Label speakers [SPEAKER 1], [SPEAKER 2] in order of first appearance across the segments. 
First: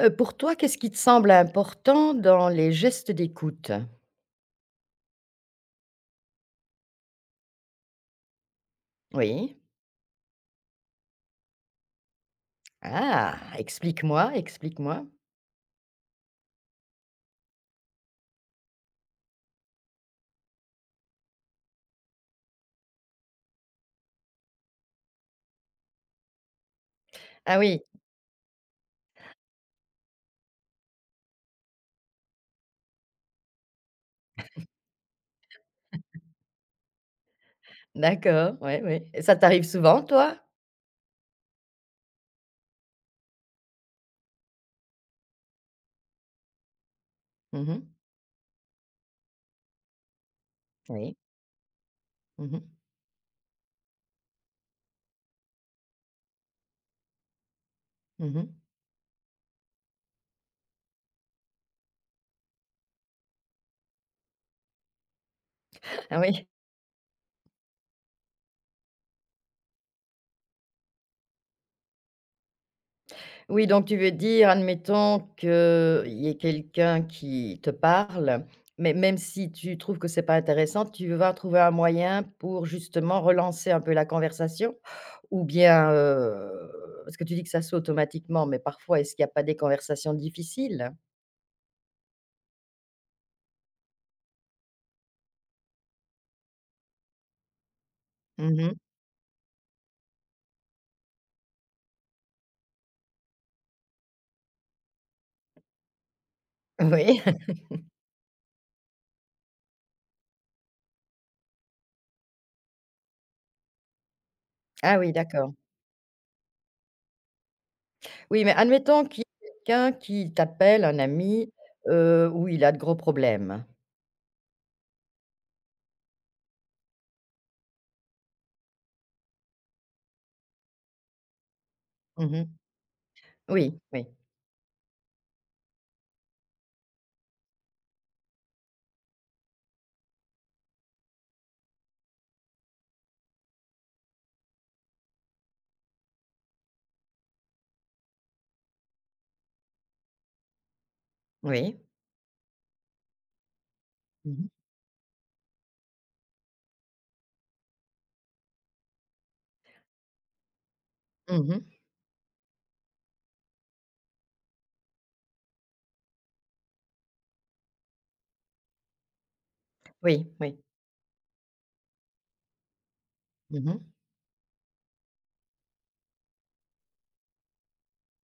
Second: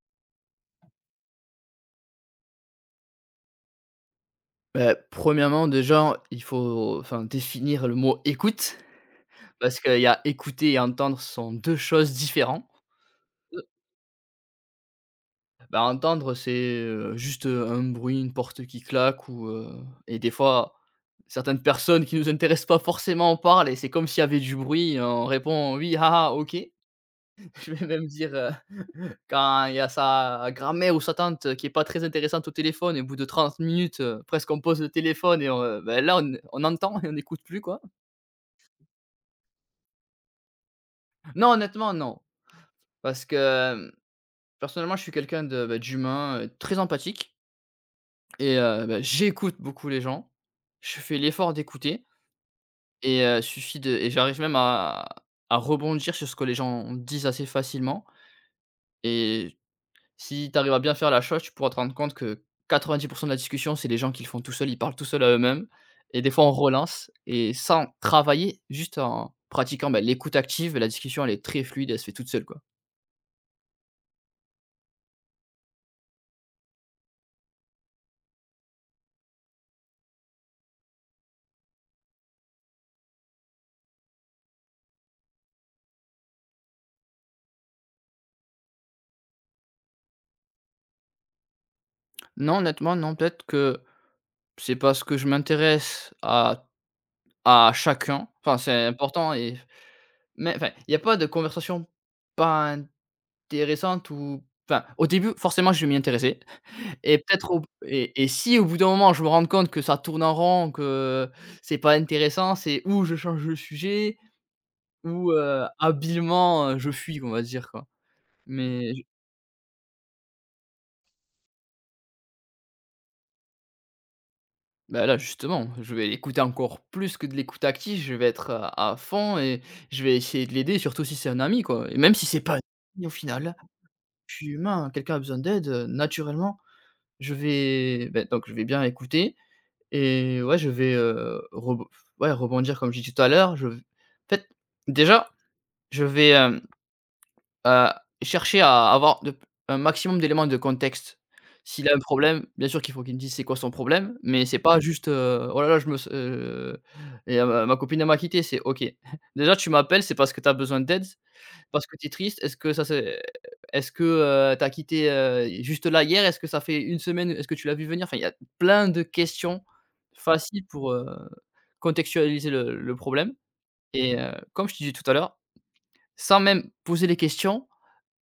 [SPEAKER 1] Pour toi, qu'est-ce qui te semble important dans les gestes d'écoute?
[SPEAKER 2] Bah, premièrement, déjà, il faut enfin définir le mot «écoute»
[SPEAKER 1] Oui.
[SPEAKER 2] parce qu'il y a écouter et entendre sont 2 choses différentes.
[SPEAKER 1] Ah! Explique-moi, explique-moi.
[SPEAKER 2] Bah, entendre, c'est, juste, un bruit, une porte qui claque ou, et des fois, certaines personnes qui nous intéressent pas forcément en parlent et c'est comme s'il y avait du bruit et on répond: «Oui, ah ah, OK».
[SPEAKER 1] Ah
[SPEAKER 2] Je
[SPEAKER 1] oui,
[SPEAKER 2] vais même dire, quand il y a sa grand-mère ou sa tante qui est pas très intéressante au téléphone et au bout de 30 minutes, presque on pose le téléphone et on, bah, là on entend et on n'écoute plus quoi.
[SPEAKER 1] d'accord, oui, oui. Et ça t'arrive souvent, toi?
[SPEAKER 2] Non, honnêtement, non. Parce que, hem, personnellement, je suis quelqu'un de, bah, d'humain, très empathique
[SPEAKER 1] Mmh.
[SPEAKER 2] et bah, j'écoute beaucoup les gens. Je
[SPEAKER 1] Oui.
[SPEAKER 2] fais l'effort d'écouter
[SPEAKER 1] Mmh mh.
[SPEAKER 2] et suffit de et j'arrive même à rebondir sur ce que les gens disent assez facilement
[SPEAKER 1] Mmh.
[SPEAKER 2] et si tu arrives à bien faire la chose, tu pourras te rendre compte que 90 de la discussion, c'est les gens qui le font tout seuls, ils parlent tout seuls à eux-mêmes
[SPEAKER 1] Ah
[SPEAKER 2] et des fois
[SPEAKER 1] oui.
[SPEAKER 2] on relance et sans travailler, juste en pratiquant, bah, l'écoute active, la discussion elle est très fluide, elle se fait toute seule, quoi.
[SPEAKER 1] Oui, donc tu veux dire, admettons qu'il y ait quelqu'un qui te parle, mais même si tu trouves que c'est pas intéressant, tu vas trouver un moyen pour justement relancer un peu la conversation? Ou bien, parce que tu dis que ça se fait automatiquement, mais parfois est-ce qu'il y a pas des conversations difficiles?
[SPEAKER 2] Non, honnêtement, non, peut-être que c'est parce que je m'intéresse à chacun, enfin,
[SPEAKER 1] Mmh.
[SPEAKER 2] c'est important et mais enfin, il y a pas de conversation pas intéressante ou enfin, au début, forcément, je vais m'y intéresser et
[SPEAKER 1] Oui.
[SPEAKER 2] peut-être au et si au bout d'un moment, je me rends compte que ça tourne en rond, que c'est pas intéressant, c'est ou je change de sujet
[SPEAKER 1] Ah oui,
[SPEAKER 2] ou
[SPEAKER 1] d'accord.
[SPEAKER 2] habilement, je fuis, on va dire, quoi.
[SPEAKER 1] Oui, mais
[SPEAKER 2] Mais
[SPEAKER 1] admettons qu'il y ait quelqu'un qui t'appelle, un ami, où il a de gros problèmes.
[SPEAKER 2] bah, là, justement, je vais l'écouter encore plus que de l'écoute active, je vais être à fond et je vais essayer de l'aider, surtout si c'est un ami, quoi et même si c'est
[SPEAKER 1] Mmh.
[SPEAKER 2] pas un ami au final,
[SPEAKER 1] Oui, oui,
[SPEAKER 2] je suis humain, quelqu'un a besoin d'aide, naturellement, donc je vais bien écouter et ouais, je vais, rebo ouais, rebondir comme j'ai dit tout à l'heure, je en fait, déjà, je vais, Heu, chercher à avoir de un maximum d'éléments de contexte.
[SPEAKER 1] oui.
[SPEAKER 2] S'il a un problème, bien sûr qu'il faut qu'il me dise c'est quoi son problème,
[SPEAKER 1] Mmh
[SPEAKER 2] mais
[SPEAKER 1] mh.
[SPEAKER 2] c'est pas juste, «Oh là là, je me s et ma copine elle m'a quitté», c'est OK. Déjà tu m'appelles, c'est parce que tu as besoin d'aide,
[SPEAKER 1] Mmh.
[SPEAKER 2] parce que tu es triste. Est-ce que, tu as quitté, juste là hier? Est-ce que ça fait une semaine? Est-ce que tu l'as vu venir? Enfin, il y a plein de questions
[SPEAKER 1] Oui, oui.
[SPEAKER 2] faciles pour, contextualiser le problème
[SPEAKER 1] Mmh.
[SPEAKER 2] et comme je te disais tout à l'heure, sans même poser les questions,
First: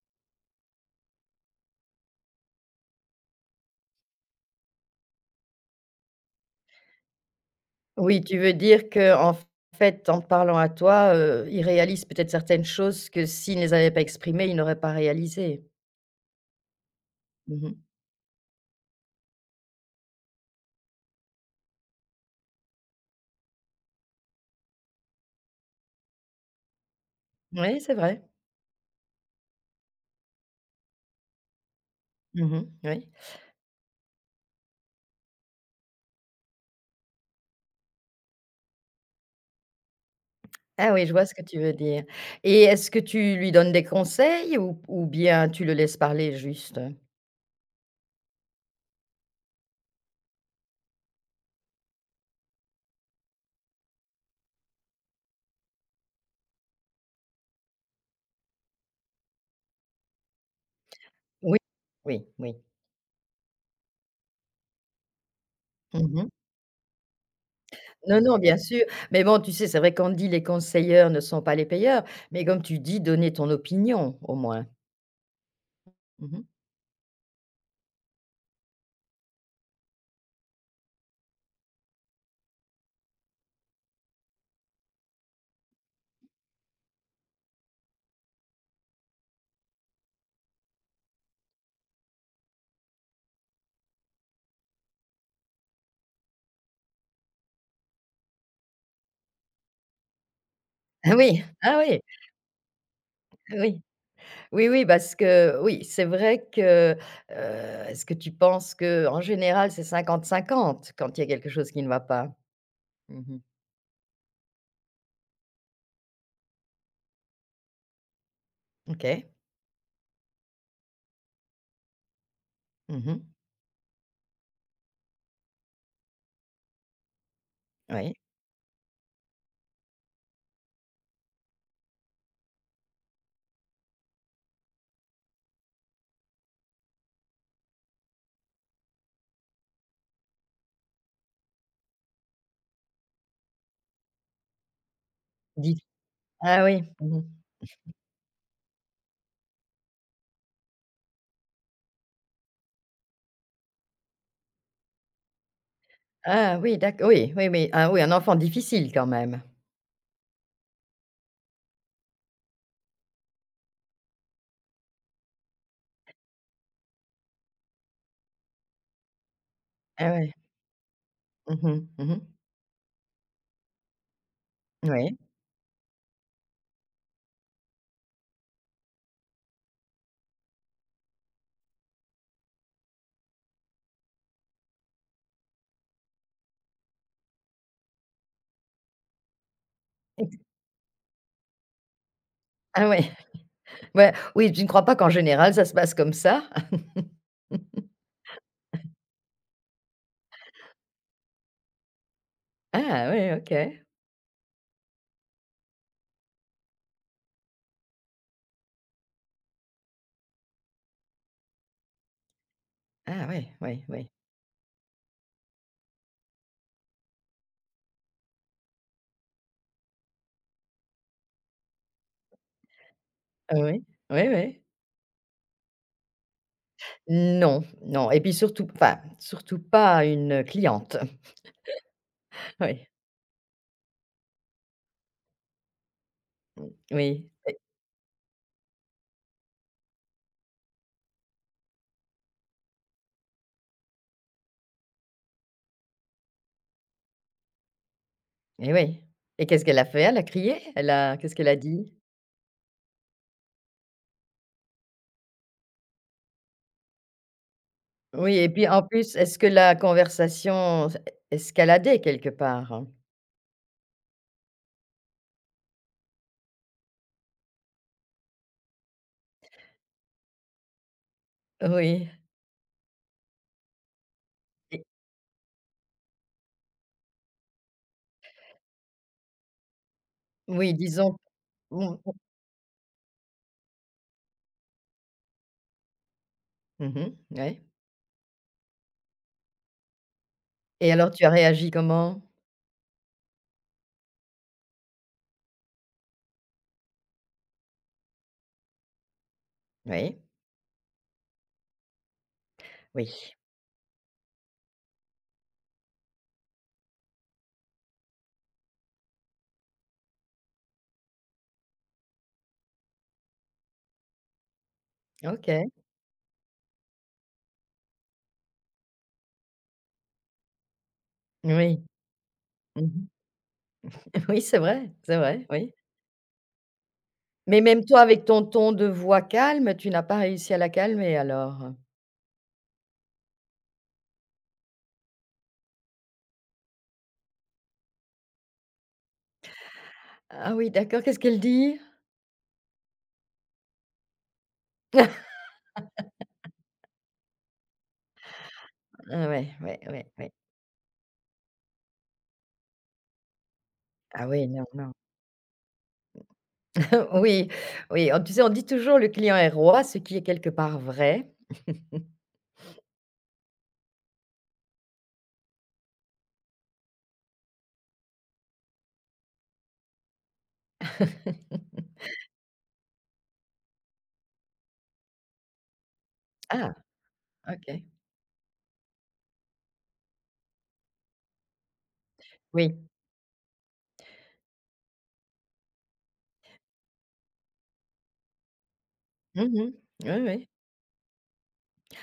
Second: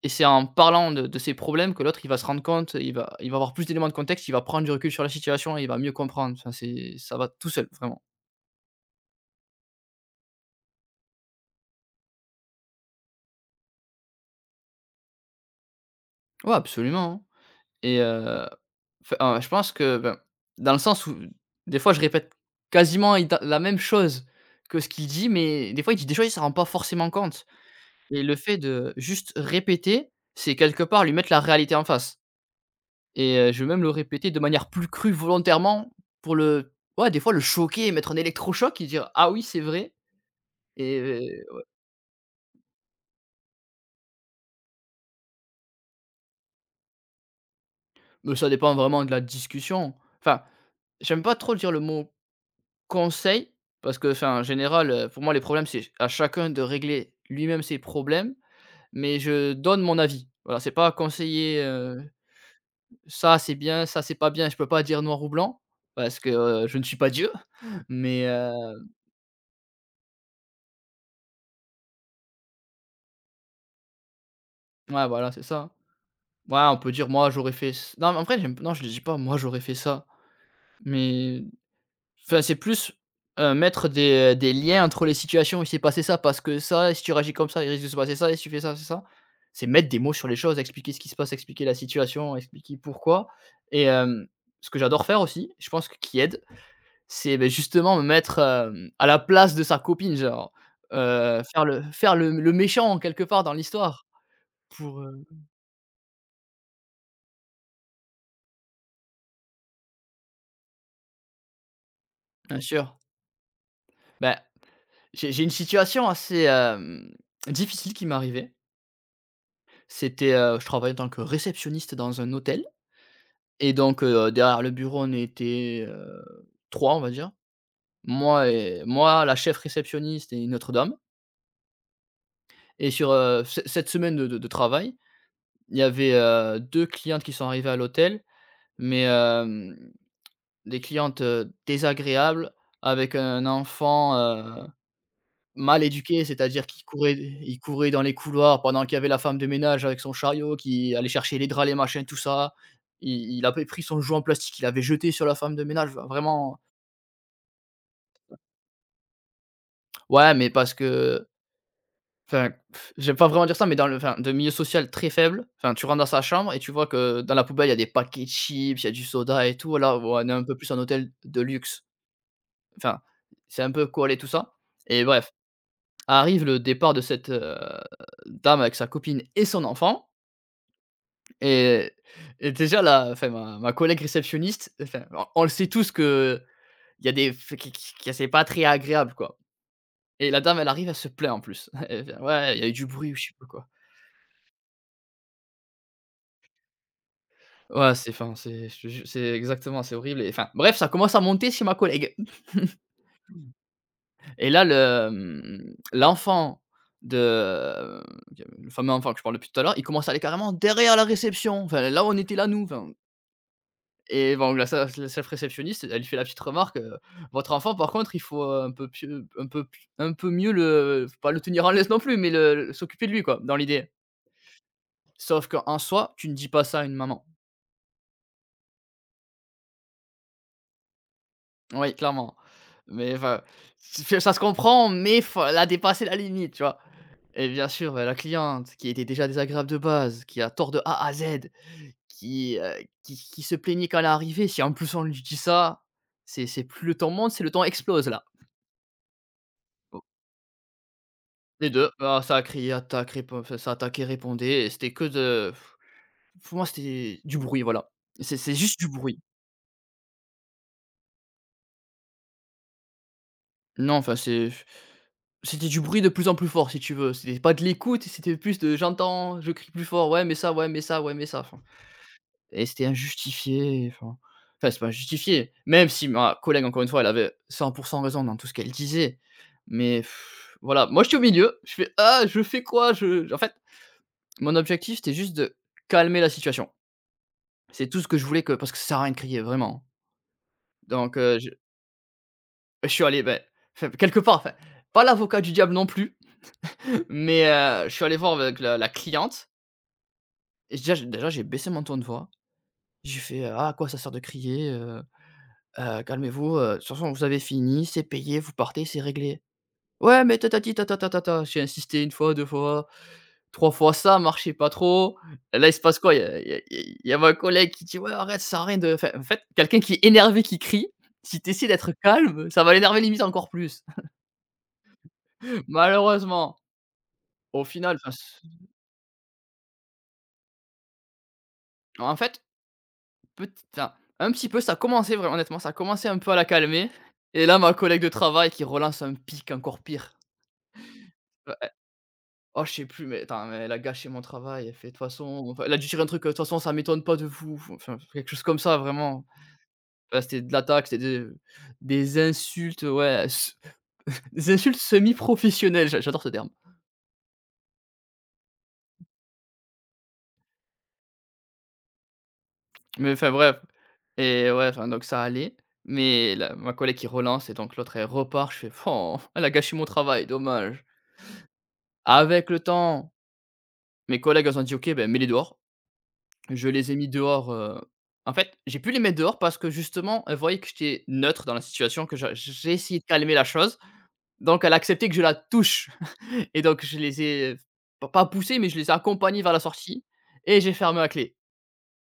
[SPEAKER 2] et c'est en parlant de ses problèmes que l'autre, il va se rendre compte, il va avoir plus d'éléments de contexte, il va prendre du recul sur la situation et il va mieux comprendre. Enfin, c'est ça va tout seul, vraiment.
[SPEAKER 1] Oui, tu veux dire que en fait, en te parlant à toi, il réalise peut-être certaines choses que s'il ne les avait pas exprimées, il n'aurait pas réalisées?
[SPEAKER 2] Ouais, absolument, hein
[SPEAKER 1] Mmh.
[SPEAKER 2] et enfin, je pense que, ben, dans le sens où des fois, je répète quasiment iden la même chose que ce qu'il dit, mais des fois, il dit des choses, il ne s'en rend pas forcément compte
[SPEAKER 1] Oui, c'est vrai.
[SPEAKER 2] et le fait de juste répéter, c'est quelque part lui mettre la réalité en face.
[SPEAKER 1] Mmh, oui.
[SPEAKER 2] Et je vais même le répéter de manière plus crue volontairement pour le ouais, des fois le choquer, mettre un électrochoc et dire: «Ah oui, c'est vrai»
[SPEAKER 1] Ah
[SPEAKER 2] et
[SPEAKER 1] oui, je vois ce que tu veux dire et est-ce que tu lui donnes des conseils ou bien tu le laisses parler juste?
[SPEAKER 2] mais ça dépend vraiment de la discussion. Enfin, j'aime pas trop dire le mot conseil parce que, enfin, en général, pour moi, les problèmes, c'est à chacun de régler lui-même ses problèmes, mais je donne mon avis. Voilà, c'est pas
[SPEAKER 1] Oui,
[SPEAKER 2] conseiller,
[SPEAKER 1] oui, oui.
[SPEAKER 2] ça c'est bien, ça c'est pas bien, je peux pas dire noir ou blanc parce que,
[SPEAKER 1] Mmh.
[SPEAKER 2] je ne suis pas Dieu,
[SPEAKER 1] Non,
[SPEAKER 2] mais
[SPEAKER 1] non, bien sûr, mais bon, tu sais, c'est vrai qu'on dit: «Les conseilleurs ne sont pas les payeurs», mais comme tu dis: «Donner ton opinion», au moins.
[SPEAKER 2] ouais, voilà, c'est ça.
[SPEAKER 1] Mmh.
[SPEAKER 2] Ouais, on peut dire: «Moi, j'aurais fait ç» non, mais en vrai, j'aime non, je le dis pas: «Moi, j'aurais fait ça», mais enfin, c'est plus, mettre des liens entre les situations. «Il s'est passé ça parce que ça, et si tu réagis comme ça, il risque de se passer ça, et si tu fais ça». C'est mettre des mots sur les choses, expliquer ce qui se passe, expliquer la situation, expliquer pourquoi et ce que j'adore faire aussi, je pense que qui aide, c'est, beh, justement me mettre, à la place de sa copine, genre,
[SPEAKER 1] Ah oui,
[SPEAKER 2] faire
[SPEAKER 1] ah
[SPEAKER 2] le
[SPEAKER 1] oui,
[SPEAKER 2] faire le le méchant quelque part dans
[SPEAKER 1] oui.
[SPEAKER 2] l'histoire
[SPEAKER 1] Oui, oui,
[SPEAKER 2] pour,
[SPEAKER 1] parce
[SPEAKER 2] heu
[SPEAKER 1] que oui, c'est vrai que, est-ce que tu penses que en général, c'est cinquante-cinquante quand il y a quelque chose qui ne va pas?
[SPEAKER 2] bien sûr.
[SPEAKER 1] Mmh.
[SPEAKER 2] Ben, j'ai une situation assez, difficile qui m'est arrivée.
[SPEAKER 1] OK.
[SPEAKER 2] C'était, je travaillais en tant que réceptionniste dans un hôtel
[SPEAKER 1] Mmh.
[SPEAKER 2] et donc derrière le bureau, on était, 3, on va dire.
[SPEAKER 1] Oui.
[SPEAKER 2] Moi et moi, la chef réceptionniste et une autre dame et sur, ce cette semaine de travail, il y avait, 2 clientes qui sont arrivées à l'hôtel, mais des clientes, désagréables avec un enfant,
[SPEAKER 1] Dis,
[SPEAKER 2] mal éduqués,
[SPEAKER 1] ah
[SPEAKER 2] c'est-à-dire
[SPEAKER 1] oui.
[SPEAKER 2] qu'ils couraient
[SPEAKER 1] Mmh.
[SPEAKER 2] ils couraient dans les couloirs pendant qu'il y avait la femme de ménage avec son chariot qui allait chercher les draps, les machins, tout ça. Il avait pris son jouet en plastique, il l'avait jeté sur la femme de ménage, enfin
[SPEAKER 1] Ah
[SPEAKER 2] vraiment
[SPEAKER 1] oui, d'accord, oui, oui, oui. Ah oui, un enfant difficile quand même.
[SPEAKER 2] ouais, mais parce que enfin, pff, j'aime pas vraiment dire ça, mais dans le enfin, de milieu social très faible, enfin, tu rentres dans sa chambre et tu vois que dans la poubelle, il y a des paquets de chips, il y a du soda et tout, alors
[SPEAKER 1] Ah
[SPEAKER 2] on est
[SPEAKER 1] oui.
[SPEAKER 2] un peu plus un hôtel de
[SPEAKER 1] Mmh
[SPEAKER 2] luxe.
[SPEAKER 1] mh. Mmh.
[SPEAKER 2] Enfin, c'est un peu corrélé tout ça et
[SPEAKER 1] Oui.
[SPEAKER 2] bref, arrive le départ de cette, dame avec sa copine et son enfant. Et et déjà là, enfin ma collègue réceptionniste, enfin, on le sait tous que il y a des f qui c'est pas très agréable, quoi et
[SPEAKER 1] Ex
[SPEAKER 2] la dame, elle arrive, elle se plaint en plus. Elle vient: «Ouais, il y a eu du
[SPEAKER 1] ah oui.
[SPEAKER 2] bruit» ou je sais pas quoi.
[SPEAKER 1] Ouais, oui, tu ne crois pas qu'en général, ça se passe comme ça?
[SPEAKER 2] Ouais, c'est enfin, c'est je te jure, c'est exactement, c'est horrible et enfin bref, ça commence à monter chez ma collègue
[SPEAKER 1] Ah oui, OK.
[SPEAKER 2] et là le, de, le fameux enfant que je parle depuis tout à l'heure, il commence à aller carrément derrière la réception. Enfin, là, on était là, nous, enfin.
[SPEAKER 1] Ah oui, oui, oui.
[SPEAKER 2] Et bon, la sa la self réceptionniste, elle lui fait la petite remarque, «Votre enfant par contre, il faut, un peu pieu un peu p un peu mieux le faut pas le tenir en laisse non plus, mais s'occuper de lui quoi,
[SPEAKER 1] Ah
[SPEAKER 2] dans
[SPEAKER 1] oui,
[SPEAKER 2] l'idée».
[SPEAKER 1] oui, oui.
[SPEAKER 2] Sauf qu'en soi, tu ne dis pas ça à une maman.
[SPEAKER 1] Non, non et puis surtout enfin, surtout pas une cliente.
[SPEAKER 2] Oui, clairement.
[SPEAKER 1] Oui,
[SPEAKER 2] Mais enfin, c'est ça se comprend, mais faut elle a la limite, tu vois?
[SPEAKER 1] oui
[SPEAKER 2] Et bien sûr, bah, la cliente qui était déjà désagréable de base, qui a tort de A à Z, qui, heu, qui se plaignait quand elle est arrivée. Si en plus on lui dit ça, c'est plus le temps monte, c'est le temps explose là.
[SPEAKER 1] et oui et qu'est-ce qu'elle a fait? Elle a crié? Elle a qu'est-ce qu'elle a
[SPEAKER 2] Les 2.
[SPEAKER 1] dit?
[SPEAKER 2] Ah, ça a crié, attaque, répon enfin, ça attaquait, répondait et c'était que de pour moi, c'était du bruit, voilà. C'est
[SPEAKER 1] Oui et
[SPEAKER 2] c'est
[SPEAKER 1] puis,
[SPEAKER 2] juste
[SPEAKER 1] en
[SPEAKER 2] du
[SPEAKER 1] plus,
[SPEAKER 2] bruit.
[SPEAKER 1] est-ce que la conversation s escaladait quelque part?
[SPEAKER 2] Non, enfin, c'était du bruit de plus en plus fort, si tu veux. C'était pas de l'écoute, c'était plus de j'entends, je crie plus fort, ouais, mais ça, ouais, mais ça, ouais, mais ça, enfin
[SPEAKER 1] Oui
[SPEAKER 2] et c'était injustifié, enfin c'est
[SPEAKER 1] et
[SPEAKER 2] pas justifié, même si ma collègue, encore une fois, elle avait 100 raison dans tout ce qu'elle disait, mais pff,
[SPEAKER 1] oui,
[SPEAKER 2] voilà. Moi, je
[SPEAKER 1] disons
[SPEAKER 2] suis au milieu, je fais:
[SPEAKER 1] mmh mh.
[SPEAKER 2] «Ah, je fais quoi?» je en fait, mon objectif, c'était juste de calmer la situation.
[SPEAKER 1] Mmh, ouais,
[SPEAKER 2] C'est tout ce que je voulais que parce que ça sert à rien de crier, vraiment.
[SPEAKER 1] et alors
[SPEAKER 2] Donc
[SPEAKER 1] tu as réagi comment?
[SPEAKER 2] je suis allé, beh, enfin, quelque part, enfin, pas l'avocat du diable non plus, mais je suis allé voir avec la cliente
[SPEAKER 1] Oui,
[SPEAKER 2] et déjà j'ai baissé mon ton de voix. J'ai
[SPEAKER 1] oui,
[SPEAKER 2] fait: «Ah, à quoi ça sert de crier, calmez-vous, de toute façon vous avez fini, c'est payé, vous partez, c'est réglé». «Ouais, mais ta ta tata ta J'ai insisté une fois, 2 fois. Trois fois ça, marchait pas trop. Là,
[SPEAKER 1] OK.
[SPEAKER 2] il se passe quoi. Il y a ma collègue qui dit: Ouais, arrête, ça sert à rien de. Enfin, en fait, quelqu'un qui est énervé, qui crie, si tu essaies
[SPEAKER 1] Oui.
[SPEAKER 2] d'être calme, ça va
[SPEAKER 1] Mmh.
[SPEAKER 2] l'énerver limite encore plus.
[SPEAKER 1] Oui, c'est vrai, oui,
[SPEAKER 2] Malheureusement,
[SPEAKER 1] mais
[SPEAKER 2] au
[SPEAKER 1] même
[SPEAKER 2] final,
[SPEAKER 1] toi,
[SPEAKER 2] enfin,
[SPEAKER 1] avec ton ton de voix calme, tu n'as pas réussi à la calmer alors?
[SPEAKER 2] en fait, petit, enfin, un petit peu, ça commençait vraiment, honnêtement, ça commençait un peu à la calmer. Et là, ma collègue de travail qui relance un pic encore pire.
[SPEAKER 1] Ah oui, d'accord, qu'est-ce qu'elle
[SPEAKER 2] Euh,
[SPEAKER 1] dit?
[SPEAKER 2] Oh, je sais plus, mais, attends, mais elle a gâché mon travail. Elle fait, de toute façon, enfin, elle a dû tirer un truc, de toute façon, ça m'étonne pas de vous. Enfin, quelque chose comme ça, vraiment.
[SPEAKER 1] Ah ouais, ouais, ouais,
[SPEAKER 2] Bah,
[SPEAKER 1] ouais.
[SPEAKER 2] c'était de l'attaque, c'était de des insultes, ouais, s
[SPEAKER 1] Ah oui,
[SPEAKER 2] des
[SPEAKER 1] non,
[SPEAKER 2] insultes
[SPEAKER 1] non.
[SPEAKER 2] semi-professionnelles, j'adore ce terme.
[SPEAKER 1] Oui, oui, on tu sais, on dit toujours: «Le client est roi», ce qui est quelque part vrai.
[SPEAKER 2] Mais enfin bref, et ouais, enfin donc ça allait, mais la ma collègue qui relance et donc l'autre elle repart, je fais: «Oh, elle a gâché mon travail, dommage». Avec le temps, mes collègues, elles ont dit: «OK, ben mets-les dehors». Je
[SPEAKER 1] Ah,
[SPEAKER 2] les ai mis dehors,
[SPEAKER 1] OK.
[SPEAKER 2] en fait, j'ai pu les mettre dehors parce que justement, elle voyait que j'étais neutre dans la situation, que j'ai
[SPEAKER 1] Oui.
[SPEAKER 2] essayé de calmer la chose, donc elle a accepté que je la touche. Et donc je les ai pas poussés, mais je les ai accompagnés vers la
[SPEAKER 1] Mmh.
[SPEAKER 2] sortie
[SPEAKER 1] Oui, oui.
[SPEAKER 2] et j'ai fermé à clé.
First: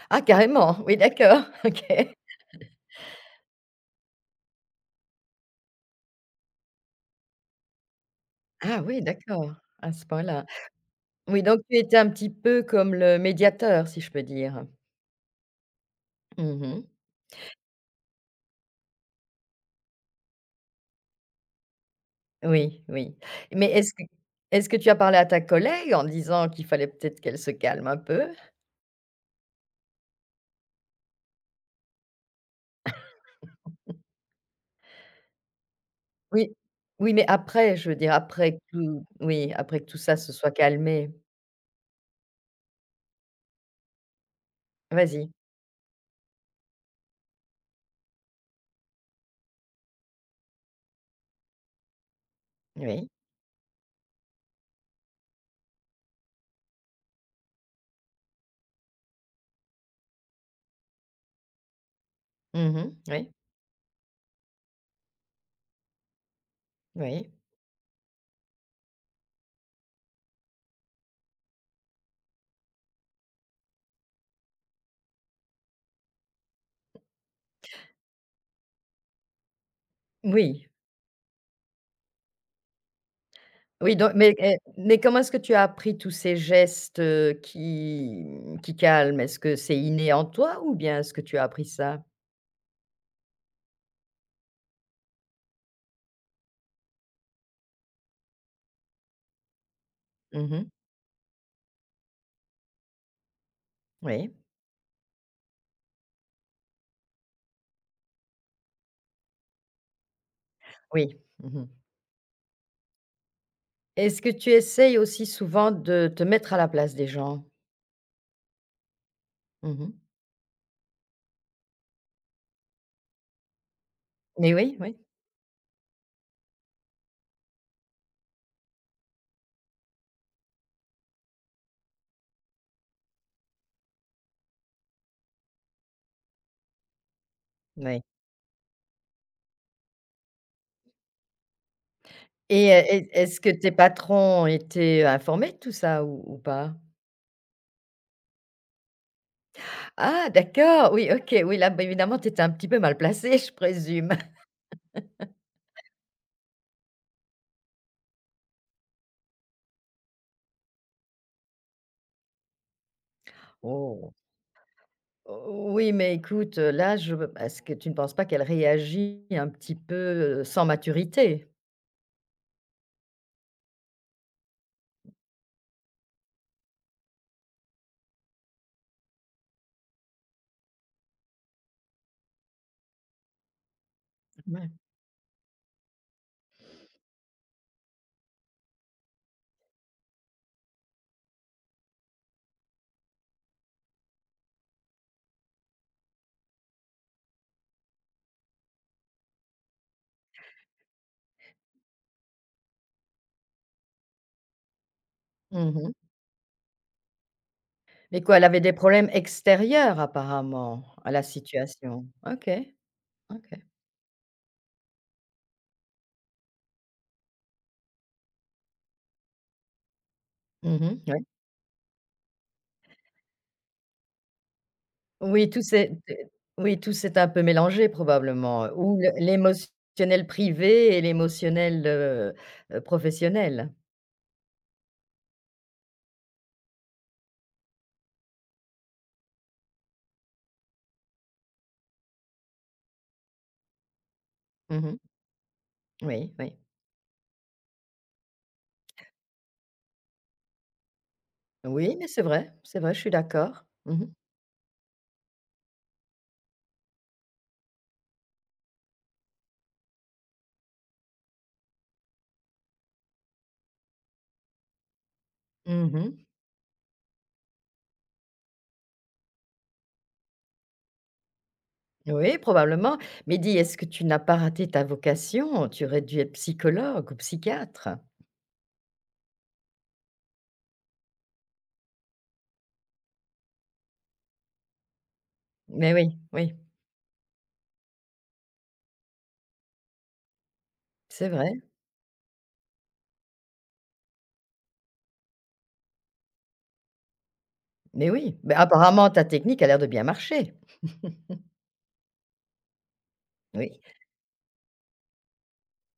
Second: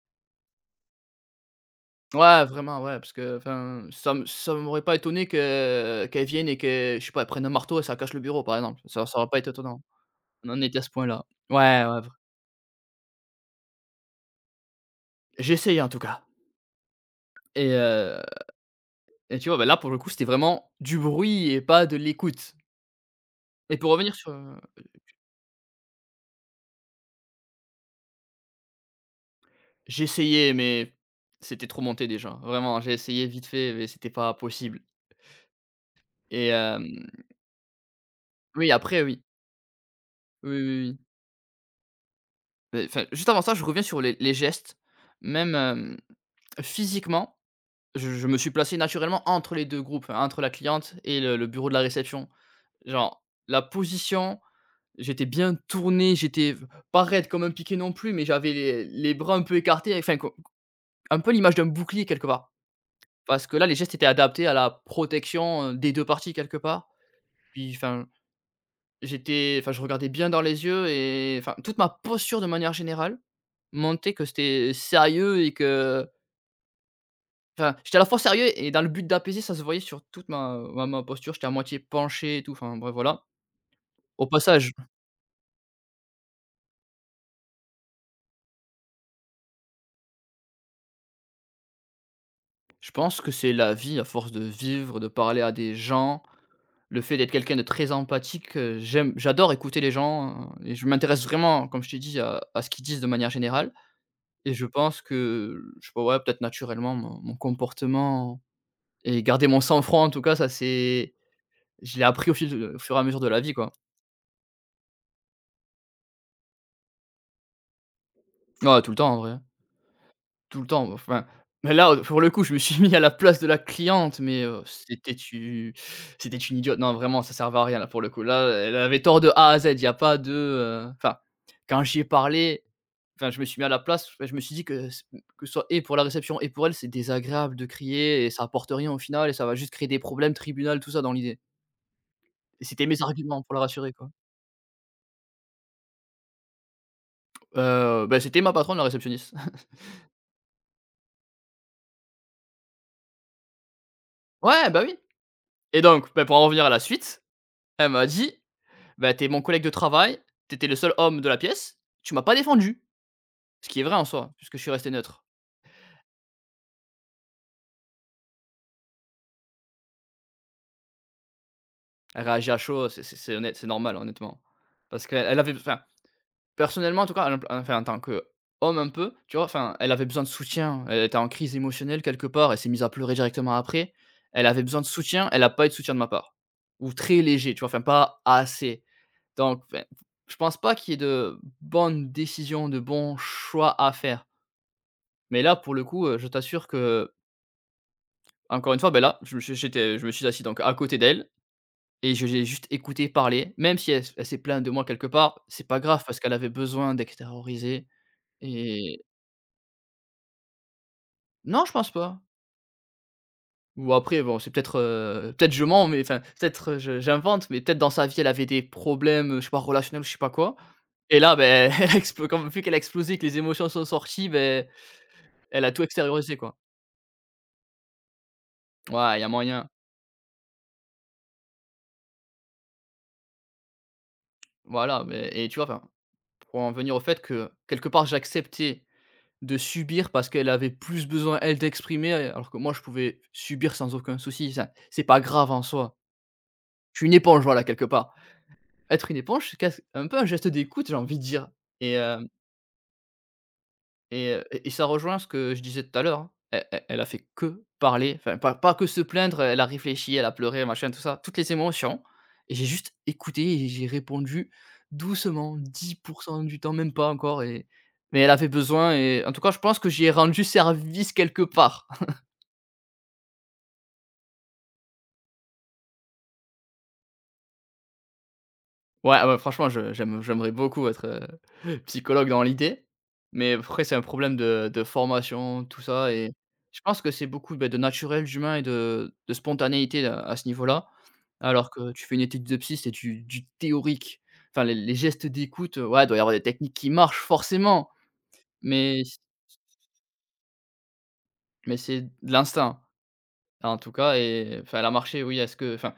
[SPEAKER 1] Ah carrément! Oui, d'accord. OK.
[SPEAKER 2] Ouais, vraiment, ouais, parce que enfin, ça m'aurait pas étonné que qu'elles viennent et que, je sais pas, elles prennent un marteau et ça cache le bureau, par exemple.
[SPEAKER 1] Ah oui,
[SPEAKER 2] Ça aurait pas été
[SPEAKER 1] d'accord,
[SPEAKER 2] étonnant.
[SPEAKER 1] à ce point-là.
[SPEAKER 2] On en était à ce point-là.
[SPEAKER 1] Oui, donc tu
[SPEAKER 2] Ouais,
[SPEAKER 1] étais
[SPEAKER 2] ouais,
[SPEAKER 1] un
[SPEAKER 2] vr
[SPEAKER 1] petit peu comme le médiateur, si je peux dire?
[SPEAKER 2] j'essayais, en tout cas.
[SPEAKER 1] Mmh.
[SPEAKER 2] Et et tu vois, bah, là, pour le coup, c'était vraiment du bruit et pas de l'écoute.
[SPEAKER 1] Oui, oui. Mais
[SPEAKER 2] et pour
[SPEAKER 1] est-ce que
[SPEAKER 2] revenir sur,
[SPEAKER 1] tu as parlé à ta collègue en disant qu'il fallait peut-être qu'elle se calme un peu?
[SPEAKER 2] j'essayais, mais c'était trop monté déjà. Vraiment, j'ai essayé vite fait, mais c'était pas possible. Et
[SPEAKER 1] Oui. Oui,
[SPEAKER 2] hem
[SPEAKER 1] mais après, je veux dire, après que
[SPEAKER 2] Oui, après
[SPEAKER 1] tout
[SPEAKER 2] oui.
[SPEAKER 1] oui, après que tout ça se
[SPEAKER 2] Oui,
[SPEAKER 1] soit
[SPEAKER 2] oui, oui.
[SPEAKER 1] calmé.
[SPEAKER 2] Beh, enfin, juste avant ça, je reviens sur les gestes.
[SPEAKER 1] Vas-y.
[SPEAKER 2] Même, physiquement, je me suis placé naturellement entre les 2 groupes, hein, entre la cliente et le bureau de la réception.
[SPEAKER 1] Oui.
[SPEAKER 2] Genre, la position, j'étais bien tourné, j'étais pas raide comme un piqué non plus, mais j'avais les bras un peu écartés, enfin co un peu l'image d'un bouclier quelque part.
[SPEAKER 1] Mmh mh. Oui,
[SPEAKER 2] Parce que là, les gestes étaient adaptés à la protection, des 2 parties quelque part.
[SPEAKER 1] oui.
[SPEAKER 2] Puis enfin, je regardais bien dans les yeux et enfin, toute ma posture de manière générale montrait que c'était sérieux et que enfin, j'étais à la fois sérieux et dans le but d'apaiser, ça se voyait sur toute
[SPEAKER 1] Oui,
[SPEAKER 2] ma posture. J'étais à moitié penché et tout, enfin, bref, voilà.
[SPEAKER 1] oui donc
[SPEAKER 2] Au
[SPEAKER 1] mais et
[SPEAKER 2] passage,
[SPEAKER 1] mais comment est-ce que tu as appris tous ces gestes, qui mmh, qui calment? Est-ce que c'est inné en toi ou bien est-ce que tu as appris ça?
[SPEAKER 2] je pense que c'est la vie à force de vivre, de parler à des gens, le fait d'être quelqu'un de très empathique, j'adore écouter les
[SPEAKER 1] Mmh
[SPEAKER 2] gens,
[SPEAKER 1] mh.
[SPEAKER 2] et je m'intéresse vraiment, comme je t'ai dit, à ce qu'ils disent de manière générale,
[SPEAKER 1] Oui,
[SPEAKER 2] et je pense que, je sais pas, ouais, peut-être naturellement mon comportement. Et garder mon sang-froid, en tout cas, ça c'est
[SPEAKER 1] oui. Mmh mh.
[SPEAKER 2] je l'ai appris au fil de au fur et à mesure de la vie, quoi.
[SPEAKER 1] Est-ce que tu essayes aussi souvent de te mettre à la place des gens?
[SPEAKER 2] Ah, tout le temps, en vrai,
[SPEAKER 1] Mmh mh.
[SPEAKER 2] tout le temps, enfin, mais là, pour le coup, je me suis mis à la place de la cliente, mais
[SPEAKER 1] Mais oui, oui,
[SPEAKER 2] c'était une idiote. Non, vraiment, ça servait à rien, là, pour le coup. Là, elle avait tort de A à Z. Il y a pas de, enfin, quand j'y ai parlé, enfin, je me suis mis à la place, enfin, je me suis dit que ce soit et pour la réception et pour elle, c'est désagréable de
[SPEAKER 1] oui
[SPEAKER 2] crier et ça apporte rien au final et ça va juste créer des problèmes, tribunal, tout ça dans l'idée, et
[SPEAKER 1] et heu,
[SPEAKER 2] c'était mes
[SPEAKER 1] est est-ce
[SPEAKER 2] arguments
[SPEAKER 1] que
[SPEAKER 2] pour la
[SPEAKER 1] tes
[SPEAKER 2] rassurer, quoi.
[SPEAKER 1] patrons étaient informés de tout ça ou pas?
[SPEAKER 2] Bah, c'était ma patronne, la réceptionniste.
[SPEAKER 1] Ah d'accord, oui, OK, oui, là, bah, évidemment, tu étais un petit peu mal placée, je présume.
[SPEAKER 2] Ouais, bah, oui, et donc, bah, pour en revenir à la suite, elle m'a dit: «Bah, t'es mon collègue de travail, t'étais le seul homme de la pièce, tu m'as pas défendu». Ce qui est vrai en
[SPEAKER 1] Oh!
[SPEAKER 2] soi, puisque je suis resté neutre.
[SPEAKER 1] Oh, oui, mais écoute, là, je est-ce que tu ne penses pas qu'elle réagit un petit peu, sans maturité?
[SPEAKER 2] Elle réagit à chaud, c'est honnête, c'est normal, honnêtement. Parce qu'elle elle avait enfin, personnellement en tout cas, en enfin, en tant que homme un peu, tu vois? Enfin, elle avait besoin de soutien, elle était en crise émotionnelle quelque part, elle s'est mise à pleurer directement après. Elle avait
[SPEAKER 1] Ouais.
[SPEAKER 2] besoin de soutien, elle a pas eu de soutien de ma part, ou très léger, tu vois? Enfin, pas assez. Donc, enfin, je pense pas qu'il y ait de bonnes décisions, de bons choix à faire. Mais là, pour le coup, je t'assure que, encore une fois, ben là, je me suis assis donc à côté d'elle et je l'ai juste écoutée parler. Même si elle s'est plainte de moi quelque part, c'est pas
[SPEAKER 1] Mmh.
[SPEAKER 2] grave parce qu'elle avait besoin d'extérioriser,
[SPEAKER 1] Mais quoi, elle avait des
[SPEAKER 2] et
[SPEAKER 1] problèmes extérieurs apparemment à la
[SPEAKER 2] non, je pense
[SPEAKER 1] situation?
[SPEAKER 2] pas.
[SPEAKER 1] OK, OK.
[SPEAKER 2] Ou après, bon, c'est peut-être, peut-être je mens, mais enfin, peut-être, je j'invente, mais peut-être dans sa vie, elle avait des problèmes, je sais pas, relationnels, je sais pas quoi,
[SPEAKER 1] Mmh,
[SPEAKER 2] et
[SPEAKER 1] ouais.
[SPEAKER 2] là, ben, elle a explo comme vu qu'elle a explosé, que les émotions sont sorties, ben
[SPEAKER 1] Oui, tout
[SPEAKER 2] elle a tout
[SPEAKER 1] s'est
[SPEAKER 2] extériorisé, quoi.
[SPEAKER 1] oui, tout s'est un peu mélangé probablement, ou le
[SPEAKER 2] Ouais, il y a moyen.
[SPEAKER 1] l'émotionnel privé et l'émotionnel, professionnel.
[SPEAKER 2] Voilà, mais et tu vois, enfin, pour en venir au fait que, quelque part, j'acceptais de subir parce qu'elle avait plus besoin, elle, d'exprimer, alors que moi, je pouvais subir sans aucun souci. Ça,
[SPEAKER 1] Mmh.
[SPEAKER 2] c'est pas grave en soi.
[SPEAKER 1] Oui, oui.
[SPEAKER 2] Je suis une éponge, voilà, quelque part. Être une éponge, c'est quas un peu un geste d'écoute, j'ai envie de dire.
[SPEAKER 1] Oui,
[SPEAKER 2] et
[SPEAKER 1] mais
[SPEAKER 2] euh,
[SPEAKER 1] c'est vrai, je suis d'accord. Mmh mh.
[SPEAKER 2] Et ça rejoint ce que je disais tout à l'heure, hein. Elle a fait que parler, enfin pas que se plaindre, elle a réfléchi, elle a pleuré, machin, tout ça, toutes les émotions, et j'ai juste écouté et j'ai répondu doucement, dix pour
[SPEAKER 1] Mmh.
[SPEAKER 2] cent du temps, même pas encore, et mais elle avait besoin, et en tout cas, je pense que j'y ai rendu service quelque part.
[SPEAKER 1] Oui, probablement. Mais dis, est-ce que tu n'as pas raté ta vocation? Tu aurais dû être psychologue ou psychiatre.
[SPEAKER 2] Ouais, ouais, franchement, je j'aime j'aimerais beaucoup être, psychologue dans l'idée, mais après c'est un problème de formation, tout
[SPEAKER 1] Mais
[SPEAKER 2] ça,
[SPEAKER 1] oui,
[SPEAKER 2] et
[SPEAKER 1] oui,
[SPEAKER 2] je pense que c'est beaucoup, beh, de naturel, d'humain et de spontanéité à ce niveau-là.
[SPEAKER 1] c'est vrai.
[SPEAKER 2] Alors que tu fais une étude de psy, c'est du théorique. Enfin, les gestes d'écoute, ouais, doit y avoir des techniques qui marchent forcément,
[SPEAKER 1] Mais oui, mais
[SPEAKER 2] mais
[SPEAKER 1] apparemment, ta technique a l'air de bien marcher.
[SPEAKER 2] mais c'est de l'instinct.
[SPEAKER 1] Oui,
[SPEAKER 2] En tout cas et enfin, elle a marché, oui, est-ce que enfin,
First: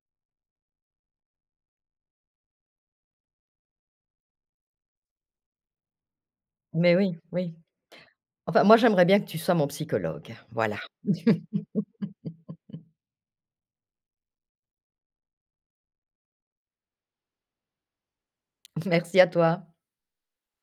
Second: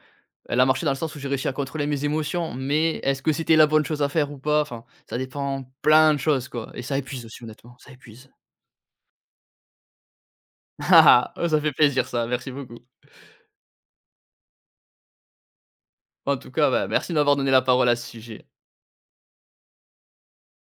[SPEAKER 2] elle a marché dans le sens où j'ai réussi à contrôler mes émotions, mais est-ce que c'était la bonne chose à faire ou pas? Enfin, ça dépend plein de choses, quoi, et
[SPEAKER 1] mais
[SPEAKER 2] ça
[SPEAKER 1] oui,
[SPEAKER 2] épuise aussi,
[SPEAKER 1] oui.
[SPEAKER 2] honnêtement, ça épuise.
[SPEAKER 1] Enfin, moi, j'aimerais bien que tu sois mon psychologue. Voilà.
[SPEAKER 2] Oh, ça fait plaisir ça, merci beaucoup. En tout cas, bah, merci de m'avoir donné la parole à ce sujet.
[SPEAKER 1] Merci à toi.